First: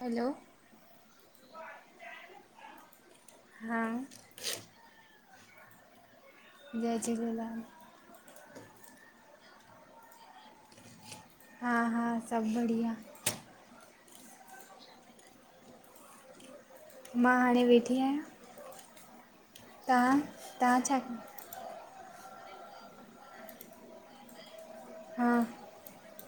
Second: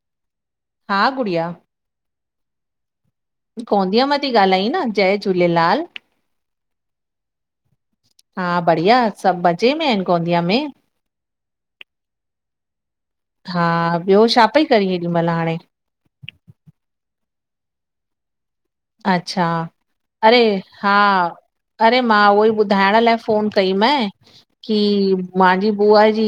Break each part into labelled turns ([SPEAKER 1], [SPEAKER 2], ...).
[SPEAKER 1] हलो
[SPEAKER 2] हा गुड़िया
[SPEAKER 1] हा
[SPEAKER 2] गोंदिया मां थी ॻाल्हाई न? जय झूलेलाल।
[SPEAKER 1] जय झूलेलाल!
[SPEAKER 2] हा बढ़िया, सभु मज़े में आहिनि गोंदिया में?
[SPEAKER 1] हा हा सभु बढ़िया।
[SPEAKER 2] हा ॿियो छा पई करी, हेॾी महिल हाणे?
[SPEAKER 1] मां हाणे वेठी आहियां।
[SPEAKER 2] अच्छा!
[SPEAKER 1] तव्हां
[SPEAKER 2] अरे
[SPEAKER 1] तव्हां
[SPEAKER 2] हा।
[SPEAKER 1] छा
[SPEAKER 2] अरे, मां उहोई ॿुधाइण लाइ फ़ोन कई माए की
[SPEAKER 1] हा
[SPEAKER 2] मांजी बुआ जी,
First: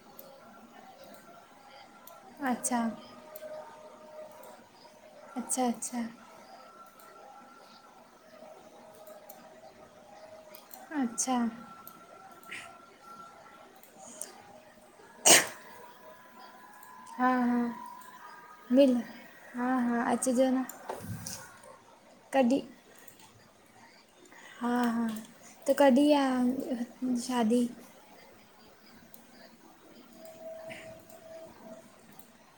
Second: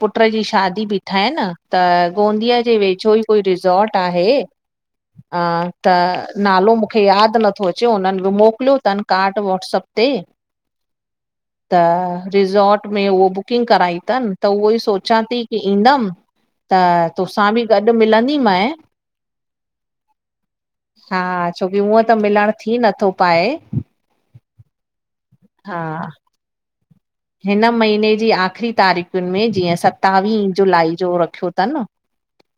[SPEAKER 2] पुट जी शादी बीठा आईन त, गोंदिअ जे
[SPEAKER 1] अच्छा
[SPEAKER 2] वेझो ई पो कोई रिसोर्ट आहे,
[SPEAKER 1] अच्छा
[SPEAKER 2] त
[SPEAKER 1] अच्छा
[SPEAKER 2] नालो मु मूंखे यादि नथो अचे। उन्हनि बि मोकिलियो थनि कार्ड व्हाट्सप ते।
[SPEAKER 1] अच्छा
[SPEAKER 2] त रिसोर्ट में उहो बुकिंग कराई थनि, त उहो ई सोचां थी की ईंदमि। त
[SPEAKER 1] हा
[SPEAKER 2] तोसां
[SPEAKER 1] हा
[SPEAKER 2] बि गॾु मिलंदी मांइ।
[SPEAKER 1] मिल हा हा, अचजो न।
[SPEAKER 2] हा छोकी हुअं त मिलण
[SPEAKER 1] कॾहिं
[SPEAKER 2] थी नथो पाए।
[SPEAKER 1] हा हा त
[SPEAKER 2] हा
[SPEAKER 1] कॾी आ?
[SPEAKER 2] हिन महीने जी आख़िरी तारीख़ुनि में जीअं सतावीह जुलाई, जो रखियो थनि।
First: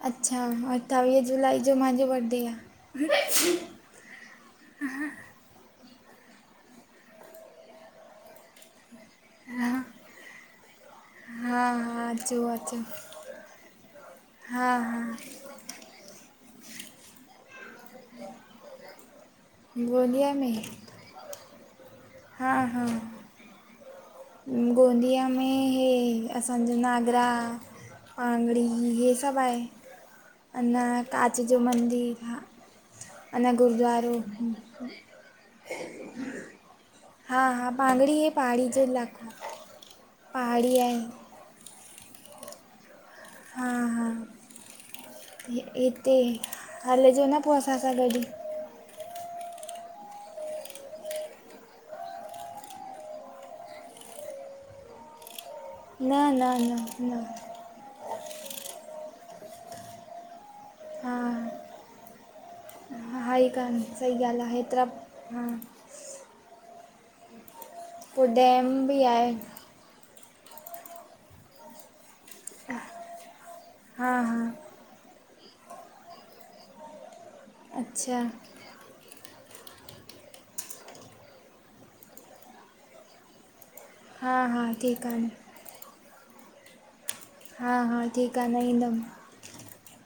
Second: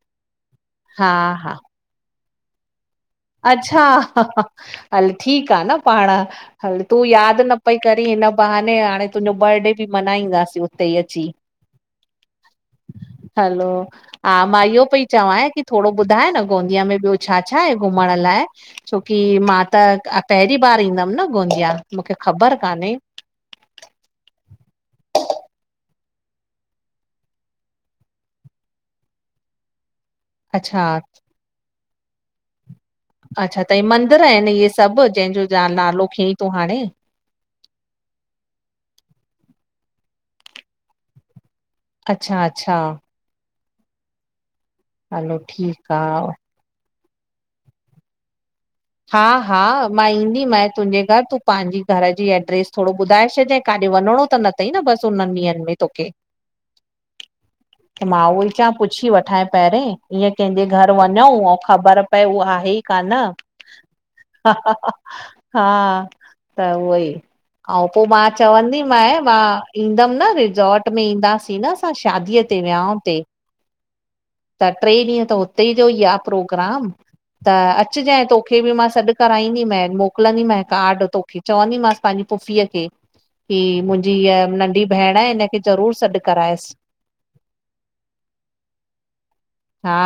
[SPEAKER 1] अच्छा अठावीह
[SPEAKER 2] हा
[SPEAKER 1] जुलाई जो मांजो बर्डे आ।
[SPEAKER 2] अच्छा! हल ठीकु आ न पाण। हल तूं याद न पई कर हिन बहाने हाणे तुंहिंजो
[SPEAKER 1] हा
[SPEAKER 2] बर्डे बि मनहाईंदासीं उते ई अची।
[SPEAKER 1] हा। हा अचो अचो
[SPEAKER 2] हलो! हा मां इहो पई चवाई की थोड़ो ॿुधाए न गोंदिया में ॿियो छा छा आहे घुमण लाइ? छोकी मां त
[SPEAKER 1] गोंदिया में
[SPEAKER 2] पहिरीं बार ईंदमि न गोंदिया। मूंखे
[SPEAKER 1] हा
[SPEAKER 2] ख़बर
[SPEAKER 1] हा
[SPEAKER 2] कान्हे
[SPEAKER 1] गोंदिया में हे असांजो नागरा। आंगड़ी हे सभु आए। अञा
[SPEAKER 2] अच्छा
[SPEAKER 1] कांच जो मंदिरु हा अञा
[SPEAKER 2] अच्छा त ह
[SPEAKER 1] गुरुद्वारो
[SPEAKER 2] मंदिर आहिनि इहे सभु जंहिंजो ज नालो खई तूं हाणे?
[SPEAKER 1] हा हा भांगड़ी हे पहाड़ी जो इलाइको पहाड़ी आहे।
[SPEAKER 2] अच्छा अच्छा
[SPEAKER 1] हा हा
[SPEAKER 2] हलो ठीकु
[SPEAKER 1] हिते
[SPEAKER 2] आहे
[SPEAKER 1] हलजो न पोइ असां सां गॾु।
[SPEAKER 2] हा हा मां ईंदी मैइ तुंहिंजे घरु तूं पंहिंजी घर जी एड्रेस थोड़ो ॿुधाए छॾांइ काॾे वञिणो त न थई न बसि हुनननि ॾींहंनि में? तोखे
[SPEAKER 1] न न न न
[SPEAKER 2] मां उहो ई च पुछी वठां पहिरियोें ईअं कंहिंजे घर
[SPEAKER 1] हा
[SPEAKER 2] वञूं ऐं ख़बर पए उहा आहे हन
[SPEAKER 1] हा ई कान सही ॻाल्हि आहे हेतिरा
[SPEAKER 2] हा त उहो ई अऊं पो मां
[SPEAKER 1] पोइ डैम
[SPEAKER 2] चवंदी
[SPEAKER 1] बि
[SPEAKER 2] मइ
[SPEAKER 1] आहे
[SPEAKER 2] मां ईंदमि न रिजोर्ट में ईंदासीं न असां शादीअ ते विहाऊं ते।
[SPEAKER 1] हा हा
[SPEAKER 2] त ट्रे ॾींअ त उते जो ई आ प्रोग्राम त
[SPEAKER 1] अच्छा
[SPEAKER 2] अचजैंअ तूं- तोखे बि मां सॾु कराईंदी मैइ मोकिलंदी मैइ कार्ड तोखे चवंदीमांस पंहिंजी फुफीअ खे। की मुंहिंजी
[SPEAKER 1] हा
[SPEAKER 2] हीअ
[SPEAKER 1] हा
[SPEAKER 2] नंढी
[SPEAKER 1] ठीकु
[SPEAKER 2] भेण आहे
[SPEAKER 1] न।
[SPEAKER 2] हिनखे ज़रूर सॾु करायसि।
[SPEAKER 1] हा हा ठीकु आ न ईंदमि।
[SPEAKER 2] हा,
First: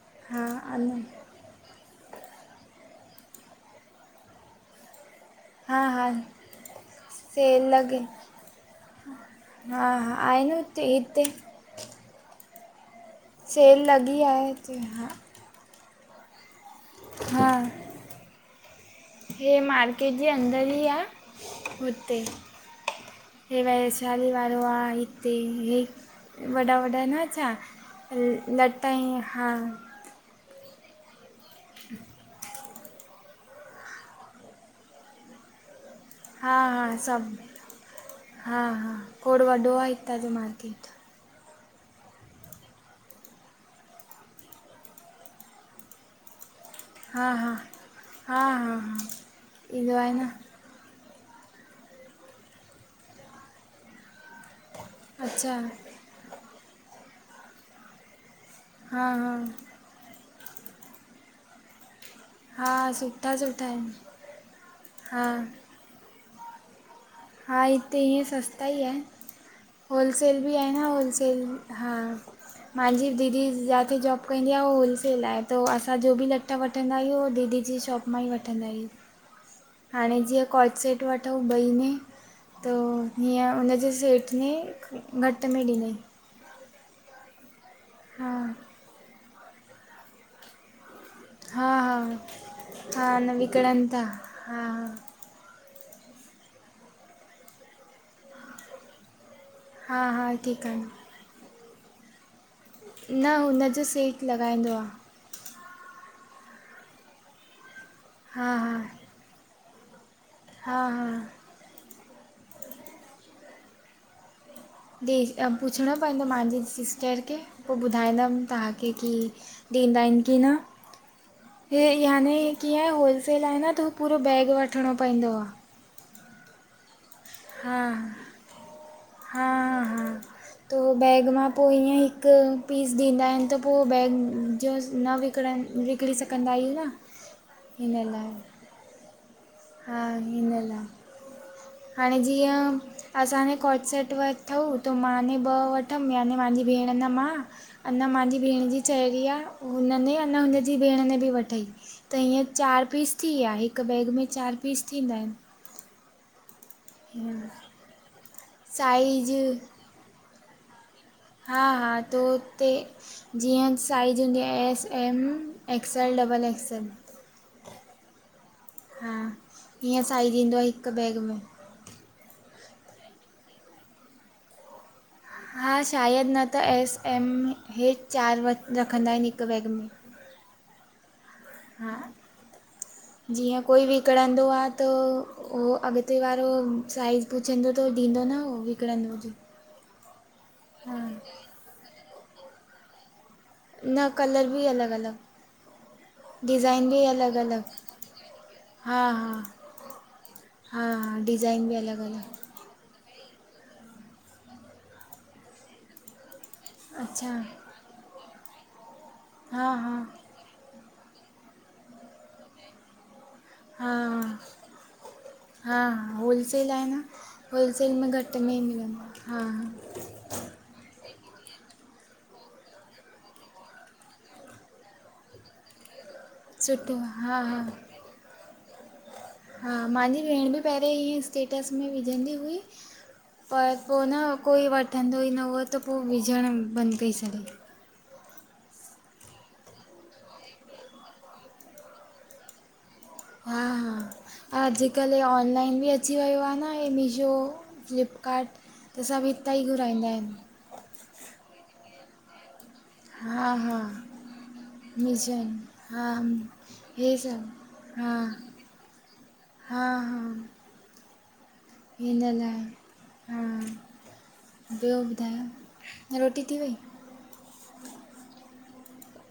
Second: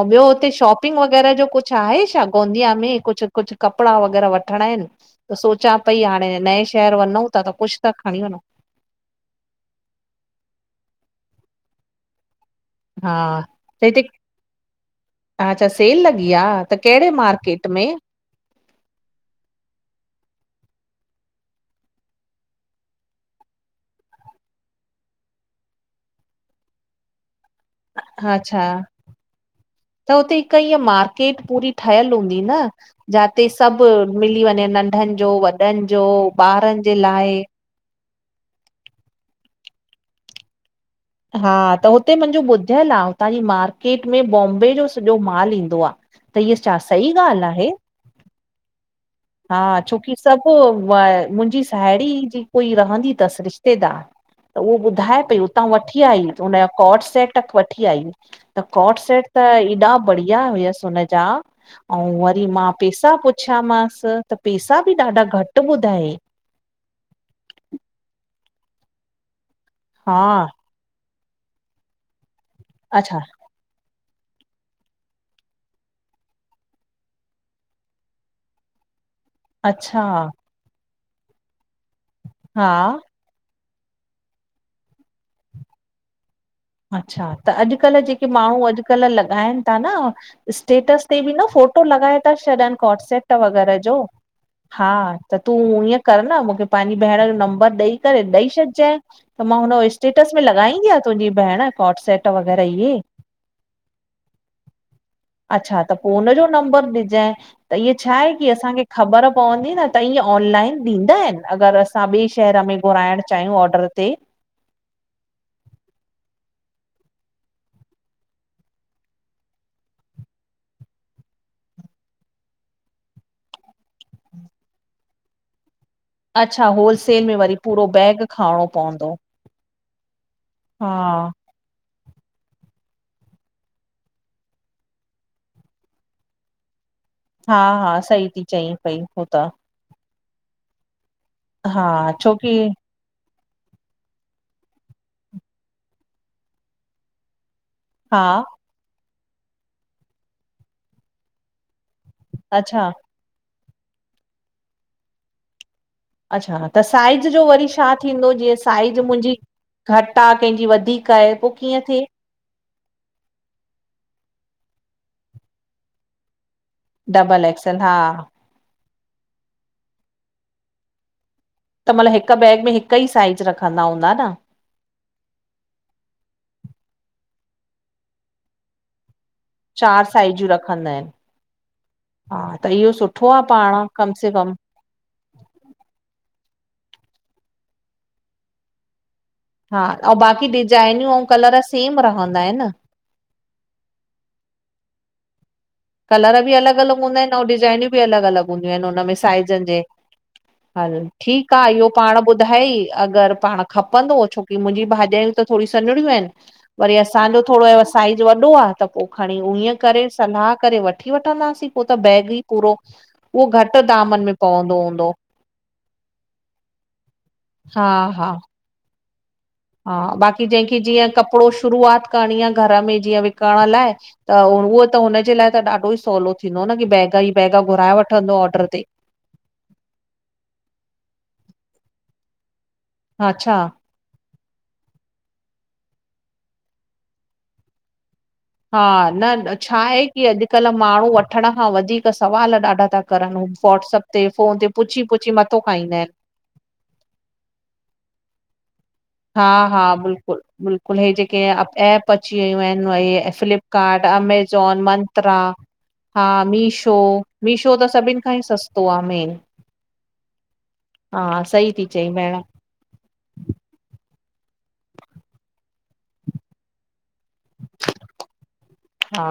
[SPEAKER 2] अऊं ॿियो
[SPEAKER 1] हा
[SPEAKER 2] हुते
[SPEAKER 1] अन
[SPEAKER 2] शॉपिंग वग़ैरह जो कुझु आहे छा गोंदिया में कुझु कुझु कपिड़ा वग़ैरह वठिणा आहिनि। त सोचां
[SPEAKER 1] हा
[SPEAKER 2] पई
[SPEAKER 1] हा
[SPEAKER 2] हाणे नहे शहर वनञूं था त
[SPEAKER 1] सेल
[SPEAKER 2] कुझु त
[SPEAKER 1] लॻे
[SPEAKER 2] खणी वन्नु।
[SPEAKER 1] हा, हा, आहे न ते हिते
[SPEAKER 2] हा
[SPEAKER 1] सेल
[SPEAKER 2] त हिते
[SPEAKER 1] लॻी आहे हिते हा
[SPEAKER 2] अच्छा सेल लॻी आह। त कहिॾे
[SPEAKER 1] हा
[SPEAKER 2] मार्केट में?
[SPEAKER 1] हे मार्केट जे अंदर ई आह, हुते। हे वैशाली वारो आह हिते, हे वॾा वॾा न छा।
[SPEAKER 2] अच्छा
[SPEAKER 1] लतई हा।
[SPEAKER 2] त हुते हिक ईअ मार्केट पूरी ठहियलु हूंदी न? जाते सभु मिली वञे, नंढनि जो, वॾनि जो
[SPEAKER 1] हा
[SPEAKER 2] ॿारनि
[SPEAKER 1] हा
[SPEAKER 2] जे
[SPEAKER 1] सभु
[SPEAKER 2] लाइ।
[SPEAKER 1] हा, हा खोॾ वॾो आहे हितां जो मार्केट
[SPEAKER 2] हा त हुते मुंहिंजो ॿुधियल आहे हुतां जी मार्केट में बॉम्बे जो सॼो माल ईंदो आह। त इीअ छा सही
[SPEAKER 1] हा
[SPEAKER 2] ॻाल्हि
[SPEAKER 1] हा
[SPEAKER 2] आहे?
[SPEAKER 1] हा, हा, हा।
[SPEAKER 2] हा,
[SPEAKER 1] ईंदो आहे
[SPEAKER 2] छोकी
[SPEAKER 1] न
[SPEAKER 2] सभु पोइ मुंहिंजी साहेड़ी जी कोई रहंदी थसि रिश्तेदार त उहो ॿुध ॿुधाए पई
[SPEAKER 1] अच्छा
[SPEAKER 2] उतां वठी आई हुनजा कॉड सेट, वठी आई त कोट
[SPEAKER 1] हा
[SPEAKER 2] सेट
[SPEAKER 1] हा
[SPEAKER 2] त एॾा बढ़िया हुयसि हुन जा, ऐं [unintelligible] मां
[SPEAKER 1] हा
[SPEAKER 2] पैसा
[SPEAKER 1] सुठा सुठा आहिनि
[SPEAKER 2] पुछियामांसि त पैसा बि ॾाढा
[SPEAKER 1] हा
[SPEAKER 2] घटि ॿुधायंइ।
[SPEAKER 1] हा हिते ईअं सस्ता ई आहे
[SPEAKER 2] हा
[SPEAKER 1] होलसेल बि आहि होलसेल, हा मांजी
[SPEAKER 2] अच्छा
[SPEAKER 1] दीदी जॉ कंदी आहे उह होलसेल आहे, त असां जो बि लटा वठंदा आहियूं उह दीदी जी शॉप मां ई वठंदा आहियूं।
[SPEAKER 2] अच्छा
[SPEAKER 1] हाणे जीअं कोच सेट वठूं ॿई में
[SPEAKER 2] हा
[SPEAKER 1] त हीअं हुनजे सेठ ने घटि में ॾिनई
[SPEAKER 2] अच्छा त अॼुकल्ह जेके
[SPEAKER 1] हा
[SPEAKER 2] माण्हू अॼुकल्ह लॻाइनि था न स्टेटस ते बि न
[SPEAKER 1] हा
[SPEAKER 2] फ़ोटो
[SPEAKER 1] हा
[SPEAKER 2] लॻाए था छॾनि
[SPEAKER 1] हा
[SPEAKER 2] क्ॉट्सेट
[SPEAKER 1] न
[SPEAKER 2] वग़ैरह
[SPEAKER 1] विकिणनि
[SPEAKER 2] जो
[SPEAKER 1] था
[SPEAKER 2] हा त तूं ईअं कर न मूंखे पंहिंजी भेण जो नंबर ॾेई करे ॾेई छॾज त मां हुनो
[SPEAKER 1] हा हा
[SPEAKER 2] स्टेटस
[SPEAKER 1] हा
[SPEAKER 2] में
[SPEAKER 1] ठीकु
[SPEAKER 2] लॻाईंदी आहे तुंहिंजी भेण कोट सेट वग़ैरह इहे
[SPEAKER 1] न हुनजो सेठ लॻाईंदो आह।
[SPEAKER 2] अच्छा त पोइ हुनज जो नंबर ॾिजाए त इअ छाहे
[SPEAKER 1] हा
[SPEAKER 2] की
[SPEAKER 1] हा
[SPEAKER 2] असांखे ख़बर पवंदी न त ईअं ऑनलाइन
[SPEAKER 1] हा
[SPEAKER 2] ॾींदा
[SPEAKER 1] हा
[SPEAKER 2] आहिनि अगरि असां ॿिए शहर में घुराइणु चाहियूं ऑडर ते?
[SPEAKER 1] कें पुछिणो पवंदो मांजी सिस्टर खे पोइ, ॿुधाईंदमि तव्हांखे की ॾिन्दा आहिनि की न? हे याने कीअं होलसेल आहे न त पूरो बैग वठिणो पवंदो आह।
[SPEAKER 2] अच्छा होलसेल में वरी
[SPEAKER 1] हा
[SPEAKER 2] पूरो बैग खणणो पवंदो।
[SPEAKER 1] हा, हा, त
[SPEAKER 2] हा
[SPEAKER 1] बैग मां पोइ ईअं हिकु पीस ॾींदा आहिनि त पोइ बैग जो न विकिणणु विक किणी सघंदा आहियूं न।
[SPEAKER 2] हा,
[SPEAKER 1] हिन
[SPEAKER 2] हा सही
[SPEAKER 1] लाइ
[SPEAKER 2] थी चई पई हू त।
[SPEAKER 1] हा हिन लाइ,
[SPEAKER 2] हा
[SPEAKER 1] हाणे
[SPEAKER 2] छोकी
[SPEAKER 1] जीअं असां ने कॉट् सेट वरठऊूं त मां ने ॿ वठमि याने मुंहिंजी भेण न मां अना
[SPEAKER 2] हा
[SPEAKER 1] मांजी भेण जी चएरी आह, हुन ने अने हुनजी भेण ने बि वठे त हीअं
[SPEAKER 2] अच्छा
[SPEAKER 1] चारि पीस थी विया हिक बैग में चारि पीस थींदा आहिनि।
[SPEAKER 2] अच्छा त साइज़ जो वरी छा थींदो जीअं साइज़
[SPEAKER 1] साइज
[SPEAKER 2] मुंहिंजी घटि आह, कंहिंजी वधीक। आहे पो
[SPEAKER 1] हा,
[SPEAKER 2] कीअं
[SPEAKER 1] हा,
[SPEAKER 2] थिए
[SPEAKER 1] तो ते जीअं साइज हूंदी आहे, एस, एम, एक्स ल डबल एक्सल
[SPEAKER 2] डबल एक्सल, हा
[SPEAKER 1] हा हअं, साइज़ ईंदो आहे, हिकु बैग में
[SPEAKER 2] त मतलब हिक बैग में, हिक ई साइज, रखंदा हूंदा, न
[SPEAKER 1] हा शायदि, न त एस, एम हे चारि, रखंदा आहिनि, हिकु
[SPEAKER 2] चारि साइज़ूं, रखंदा आहिनि। हा, त इहो सुठो आहे,
[SPEAKER 1] जीअं कोई
[SPEAKER 2] पाण, कम से
[SPEAKER 1] विकिणंदो
[SPEAKER 2] कम
[SPEAKER 1] आहे त उहो अॻिते वारो, साइज़ पुछंदो, त ॾींदो न उहो, विकिणंदो, हुजे
[SPEAKER 2] हा। ऐं बाक़ी डिजाइनियूं, ऐं कलर, सेम रहंदा आहिनि।
[SPEAKER 1] न कलर, बि अलॻि अलॻि
[SPEAKER 2] कलर, बि अलॻि अलॻि हूंदा आहिनि, ऐं डिज़ाइनियूं, बि अलॻि अलॻि हूंदियूं आहिनि,
[SPEAKER 1] हा
[SPEAKER 2] हुनन में
[SPEAKER 1] हा
[SPEAKER 2] साइज़नि, जे
[SPEAKER 1] हा
[SPEAKER 2] हल
[SPEAKER 1] हा
[SPEAKER 2] ठीकु,
[SPEAKER 1] डिज़ाइन
[SPEAKER 2] आहे,
[SPEAKER 1] बि
[SPEAKER 2] इहो
[SPEAKER 1] अलॻि
[SPEAKER 2] पाण
[SPEAKER 1] अलॻि
[SPEAKER 2] ॿुधाई, अगरि, पाण खपंदो, छोकी मुंहिंजी भाॼायूं, त थोरी सन्हड़ियूं आहिनि। वरी,
[SPEAKER 1] अच्छा
[SPEAKER 2] असांजो थोरो साइज वॾो आहे, त पोइ खणी,
[SPEAKER 1] हा
[SPEAKER 2] ईअं
[SPEAKER 1] हा
[SPEAKER 2] करे सला करे वठी वठंदासीं, पोइ त बैग ई पूरो, उहो घटि,
[SPEAKER 1] हा
[SPEAKER 2] पैसन में
[SPEAKER 1] हा
[SPEAKER 2] पवंदो हूंदो।
[SPEAKER 1] हा, होलसेल आहे न,
[SPEAKER 2] हा
[SPEAKER 1] होलसेल में
[SPEAKER 2] हा
[SPEAKER 1] घटि, में मिलंदो, हा हा
[SPEAKER 2] हा बाक़ी जंहिंखे, जीअं कपिड़ो शुरुूआति, करिणी आहे, घर में जीअं विकण, लाइ त उहो, त हुनजे लाइ त ॾाढो, ई सवलो थींदो, न की
[SPEAKER 1] सुठो
[SPEAKER 2] बैग
[SPEAKER 1] आहे।
[SPEAKER 2] ई
[SPEAKER 1] हा हा
[SPEAKER 2] बैग, घुराए वठंदो ऑडर, ते
[SPEAKER 1] हा, मुंहिंजी भेण बि, पहिरेंं ईीअं स्टेटस, में विझंदी हुई,
[SPEAKER 2] अच्छा
[SPEAKER 1] पर पोइ, न कोई वठंदो ई न हुओ, त पोइ विझण बंदि, करे सघे
[SPEAKER 2] हा, न छा आहे, की अॼुकल्ह माण्हू, वठण खां वधीक, सवाल ॾाढा, था करनि
[SPEAKER 1] हा,
[SPEAKER 2] व्हाट्सअप ते फोन
[SPEAKER 1] हा
[SPEAKER 2] ते पुछी
[SPEAKER 1] अॼुकल्ह
[SPEAKER 2] पुछी मथो
[SPEAKER 1] ऑनलाइन, बि
[SPEAKER 2] खाईंदा आहिनि
[SPEAKER 1] अची, वियो आहे न ऐं मीशो, फ्लिपकार्ट, त सभां बि
[SPEAKER 2] हा
[SPEAKER 1] हितां ई
[SPEAKER 2] हा
[SPEAKER 1] घुराईंदा, आहिनि
[SPEAKER 2] बिल्कुलु बिल्कुलु, हे जेके ऐप अची वयूं आहिनि,
[SPEAKER 1] हा हा
[SPEAKER 2] फलिपकार्ट, अमेज़ॉन, मंत्रा, हा मीशो
[SPEAKER 1] हे
[SPEAKER 2] मीशो, त
[SPEAKER 1] सभु हा
[SPEAKER 2] सभिनि खां ई सस्तो, आहे मेन
[SPEAKER 1] हा, हा
[SPEAKER 2] हा, सई
[SPEAKER 1] हिन लाइ, हा ॿियो, ॿुधायो, रोटी थी वेई?
[SPEAKER 2] हा,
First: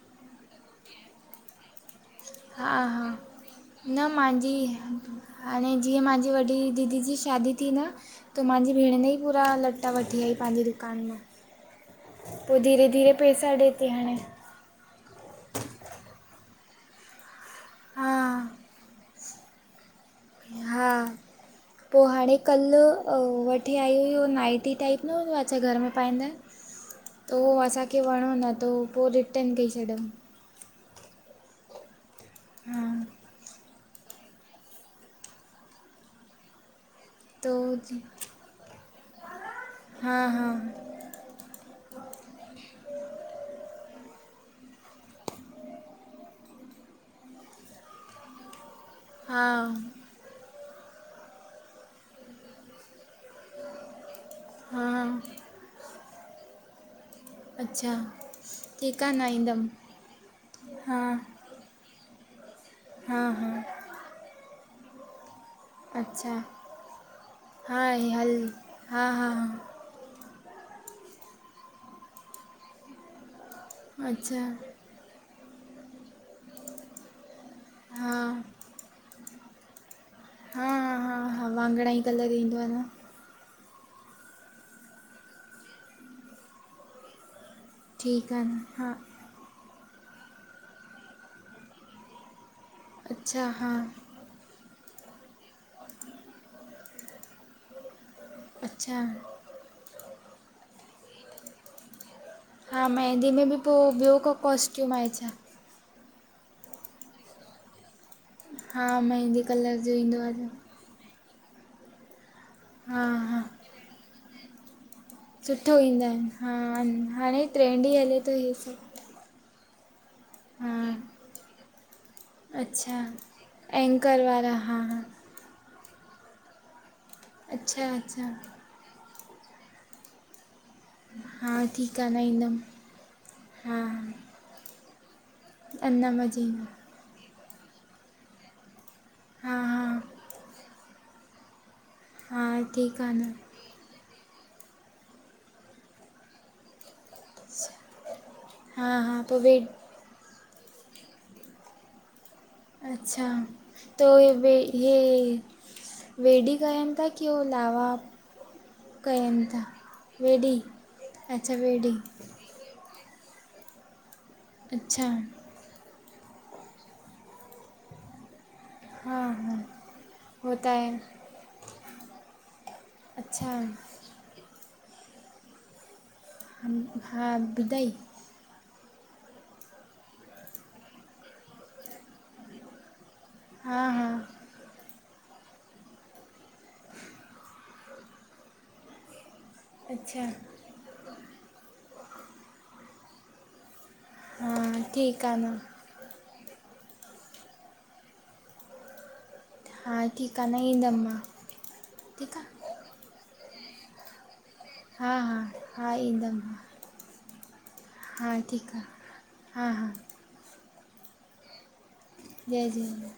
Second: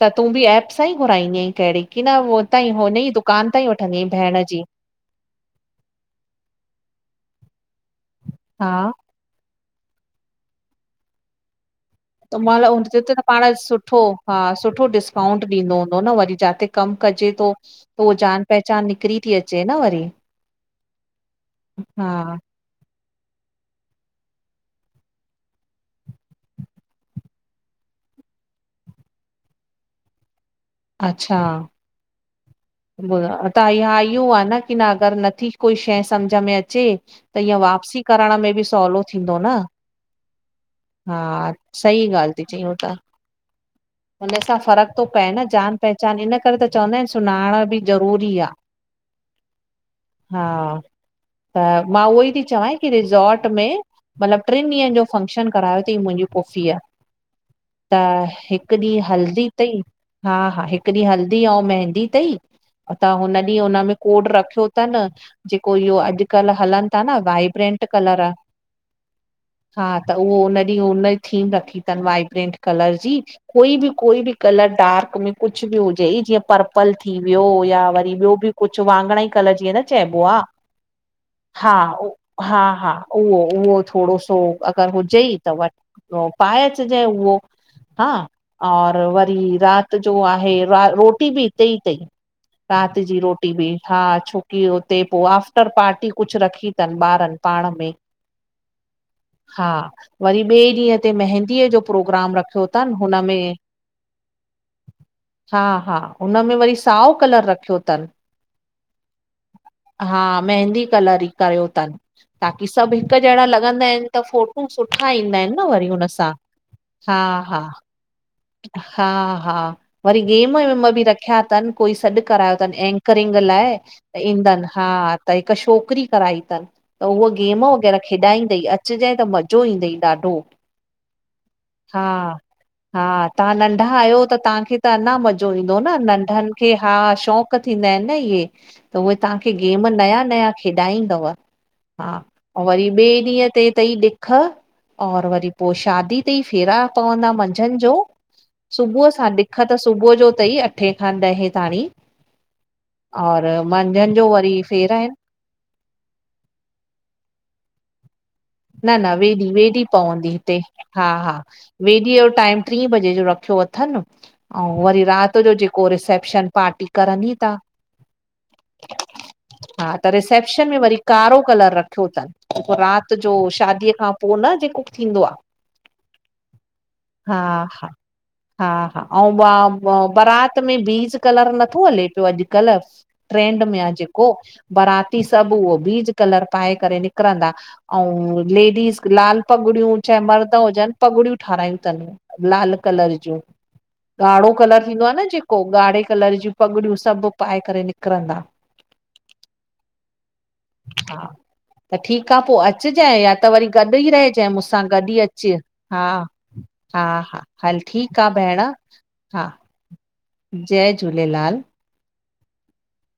[SPEAKER 2] त तूं बि, ऐएप सां ई घुराईंदीअ आहीं, कहिड़ी केडन हितां, हुताई
[SPEAKER 1] हा
[SPEAKER 2] ई
[SPEAKER 1] हा
[SPEAKER 2] हुनजी दुकान, ताईं वठंदी
[SPEAKER 1] न
[SPEAKER 2] आहीं, ठहण,
[SPEAKER 1] मुंहिंजी
[SPEAKER 2] जी
[SPEAKER 1] हाणे जीअं, मुंहिंजी वॾी दीदी, जी शादी थी, न त मुंहिंजी
[SPEAKER 2] हा
[SPEAKER 1] भेण, जी पूरा, लटा वठी आई, पंहिंजी दुकानु, मां
[SPEAKER 2] त ओ,
[SPEAKER 1] पोइ
[SPEAKER 2] माल
[SPEAKER 1] धीरे धीरे
[SPEAKER 2] त पाण
[SPEAKER 1] पैसा ॾिए थी
[SPEAKER 2] सुठो,
[SPEAKER 1] हाणे
[SPEAKER 2] हा सुठो डिस् डिस्काऊंट, ॾींदो हूंदो न वरी, जिाते कमु कजे थो। पोइ, जान
[SPEAKER 1] हा
[SPEAKER 2] पहचान, निकिरी थी अचे न वरी,
[SPEAKER 1] हा पोइ हाणे
[SPEAKER 2] हा
[SPEAKER 1] कल्ह वठी आई हुई, नाइटी टाइप न छा? घर, में पाईंदा आहिनि, त हो, असांखे वणो, न त पोइ वापिस डई छॾियो।
[SPEAKER 2] अच्छा,
[SPEAKER 1] हू,
[SPEAKER 2] त हा, ईहो आहे न, की न अगरि नथी कोई शइ, सम्झ में अचे त, हीअ
[SPEAKER 1] उहो ज-
[SPEAKER 2] वापसी करण, में बि सवलो, थींदो न
[SPEAKER 1] हा हा
[SPEAKER 2] हा, सही ॻाल्हि, थी चई ऊहो त हुनसां फ़र्क थो पए, न जान पहचान, इन करे त चवंदा आहिनि, सुञाण बि ज़रूरी आ।
[SPEAKER 1] हा
[SPEAKER 2] हा, त मां उहोई ती चंवंइ कि रिजार्ट में, मतलब ट्रिन
[SPEAKER 1] हा
[SPEAKER 2] ॾींहंन जो फंक्शन करायो तईं, मुंजी पुफ़ीअ।
[SPEAKER 1] अच्छा
[SPEAKER 2] त हिक ॾींह,
[SPEAKER 1] ठीकु आहे न
[SPEAKER 2] हल्दी तई।
[SPEAKER 1] ईंदमि
[SPEAKER 2] हा हा, हिक ॾींह हल्दी औं मेंहदी तई। त,
[SPEAKER 1] हा
[SPEAKER 2] हुन
[SPEAKER 1] हा
[SPEAKER 2] ॾींह हुनमें, कोड रखयो तन। जेको इहो
[SPEAKER 1] अच्छा
[SPEAKER 2] अॼकल्ह हलन था न
[SPEAKER 1] हा
[SPEAKER 2] वाइब्रेंट
[SPEAKER 1] हे
[SPEAKER 2] कलर।
[SPEAKER 1] हल हा हा
[SPEAKER 2] हा त, उहो उन ॾींह उन जी थीम रखी तन, वाइब्रेंट कलर जी। कोई बि कोई बि
[SPEAKER 1] अच्छा
[SPEAKER 2] कलर डार्क में, कुछ बि हुजई, जीअं पर्पल थी व्यो, या
[SPEAKER 1] हा
[SPEAKER 2] वरी ॿियो बि कुछ वाॻणाई कलर जीअं न चैबो आ,
[SPEAKER 1] हा हा हा
[SPEAKER 2] हा
[SPEAKER 1] वाङणाई
[SPEAKER 2] हो,
[SPEAKER 1] कलर ईंदो
[SPEAKER 2] हा
[SPEAKER 1] आहे न
[SPEAKER 2] हा उहो उहो थोड़ो सो अगर हुजई त वरी पाए अचजैं उहो। हा,
[SPEAKER 1] ठीकु आहे न हा
[SPEAKER 2] और व -री रात जो आहे रोटी बि इते ई तई। रात जी रोटी बि, हा छोकी हुते पो आफ्टर पार्टी कुछ रखी तन ॿारन। पाण में।
[SPEAKER 1] अच्छा
[SPEAKER 2] हा, वरी ॿे ॾींहं ते मेहदीअ जो प्रोग्राम रखयो तन हुन
[SPEAKER 1] -दीे में बि, पो ॿियो को? कॉस्ट्यूम आहे छा?
[SPEAKER 2] हा हा, उन में वरी, साओ कलर रखयो तन।
[SPEAKER 1] हा मेंहदी कलर जो ईंदो आहे
[SPEAKER 2] हा,
[SPEAKER 1] जो।
[SPEAKER 2] मेहंदी कलर ई। कयो तन, ताकी सभ
[SPEAKER 1] हा
[SPEAKER 2] हिक
[SPEAKER 1] हा
[SPEAKER 2] जहिड़ा लॻंदा एन त फोट फ़ोटू सुठा ईंदा एन, न
[SPEAKER 1] सुठो
[SPEAKER 2] वरी हुन
[SPEAKER 1] ईंदा आहिनि
[SPEAKER 2] सां, हा
[SPEAKER 1] हाणे
[SPEAKER 2] हा!
[SPEAKER 1] ट्रेंड ई हले थो इहे सभु
[SPEAKER 2] हा हा, वरी गेम वेम
[SPEAKER 1] हा
[SPEAKER 2] बि रखया तन कोई सॾ करायो तन,
[SPEAKER 1] अच्छा
[SPEAKER 2] एंकरिंग लाइ, त ईंदन, हा त हिक छोकरी कराई तन, त हूअ गेम
[SPEAKER 1] अच्छा
[SPEAKER 2] वग़ैरह
[SPEAKER 1] अच्छा
[SPEAKER 2] खेॾाईंदई। अचजइं त मज़ो ईंदई ॾाढो।
[SPEAKER 1] हा ठीक आ, न ईंदम।
[SPEAKER 2] हा, तहां नंढ़ा आयो, त तहांखे त अञा मज़ो ईंदो न
[SPEAKER 1] अञा मज़े
[SPEAKER 2] नंढन
[SPEAKER 1] ईंदो
[SPEAKER 2] हा, शौक़ थींदा आइन न इहे, त उहे तहांखे
[SPEAKER 1] हा
[SPEAKER 2] गेम
[SPEAKER 1] हा
[SPEAKER 2] नया नया खेॾाईंदव। हा पो वरी
[SPEAKER 1] ठीकु
[SPEAKER 2] ॿे
[SPEAKER 1] आहे न
[SPEAKER 2] ॾींहं ते तई ॾिख, और वरी पो शादी तई, फेरा। औं न, मंझन जो
[SPEAKER 1] हा
[SPEAKER 2] सुभूअ
[SPEAKER 1] हा
[SPEAKER 2] सां
[SPEAKER 1] पोइ
[SPEAKER 2] ॾिख
[SPEAKER 1] वेट
[SPEAKER 2] त सुबूह जो तई अठें खां ॾहें तांणी।
[SPEAKER 1] अच्छा! तो
[SPEAKER 2] जो
[SPEAKER 1] ये
[SPEAKER 2] वरी फेरा आहिनि
[SPEAKER 1] वेॾी करन ता, की ओ लावा?
[SPEAKER 2] न न,
[SPEAKER 1] कनि
[SPEAKER 2] वेॾी,
[SPEAKER 1] था
[SPEAKER 2] वेॾी पवंदी हिते,
[SPEAKER 1] वेॾी
[SPEAKER 2] हा हा,
[SPEAKER 1] अच्छा वेॾी
[SPEAKER 2] वेॾीअ जो टाइम ट्रीं बजे जो रखयो अथन, औं वरी
[SPEAKER 1] अच्छा
[SPEAKER 2] रात जो जे को, रिसेप्शन पार्टी करन ही ता। हा त, रिसेप्शन
[SPEAKER 1] होता
[SPEAKER 2] में
[SPEAKER 1] है
[SPEAKER 2] वरी कारो कलर रखयो तन, पो रात जो,
[SPEAKER 1] अच्छा
[SPEAKER 2] शादीअ खां पो, न जेको थींदो आ। हा हा हा हा, औं, बारात मे बीन्स कलर नथो हले प्यो अॼकल्ह ट्रेंड में
[SPEAKER 1] हा
[SPEAKER 2] आ
[SPEAKER 1] हा
[SPEAKER 2] जेको, बाराती सभु उहो बीज कलर पाए करे निकिरंदा। अऊं लेडीस लाल पगड़ियूं चाहे
[SPEAKER 1] अच्छा
[SPEAKER 2] मर द हुजनि पगड़ियूं ठारायूं तनि लाल कलर जो ॻाड़ो
[SPEAKER 1] हा
[SPEAKER 2] कलर थींदो आ
[SPEAKER 1] ठीकु
[SPEAKER 2] न
[SPEAKER 1] आहे
[SPEAKER 2] जेको ॻाढ़े कलर जी पगड़ियूं सभु पाए करे निकरंदा।
[SPEAKER 1] हा ठीकु आहे न ईंदमि मां
[SPEAKER 2] हा त ठीकु आ पो अच अचजांइ या त वरी गॾु ई रहिजांइ मूंसां गॾु ई
[SPEAKER 1] हा हा
[SPEAKER 2] अचु हा।
[SPEAKER 1] ईंदमि
[SPEAKER 2] हा -हा, हल ठीकु आ
[SPEAKER 1] हा
[SPEAKER 2] भेण
[SPEAKER 1] ठीकु
[SPEAKER 2] हा।
[SPEAKER 1] आहे
[SPEAKER 2] जय झूलेलाल।
[SPEAKER 1] जय झूलेलाल।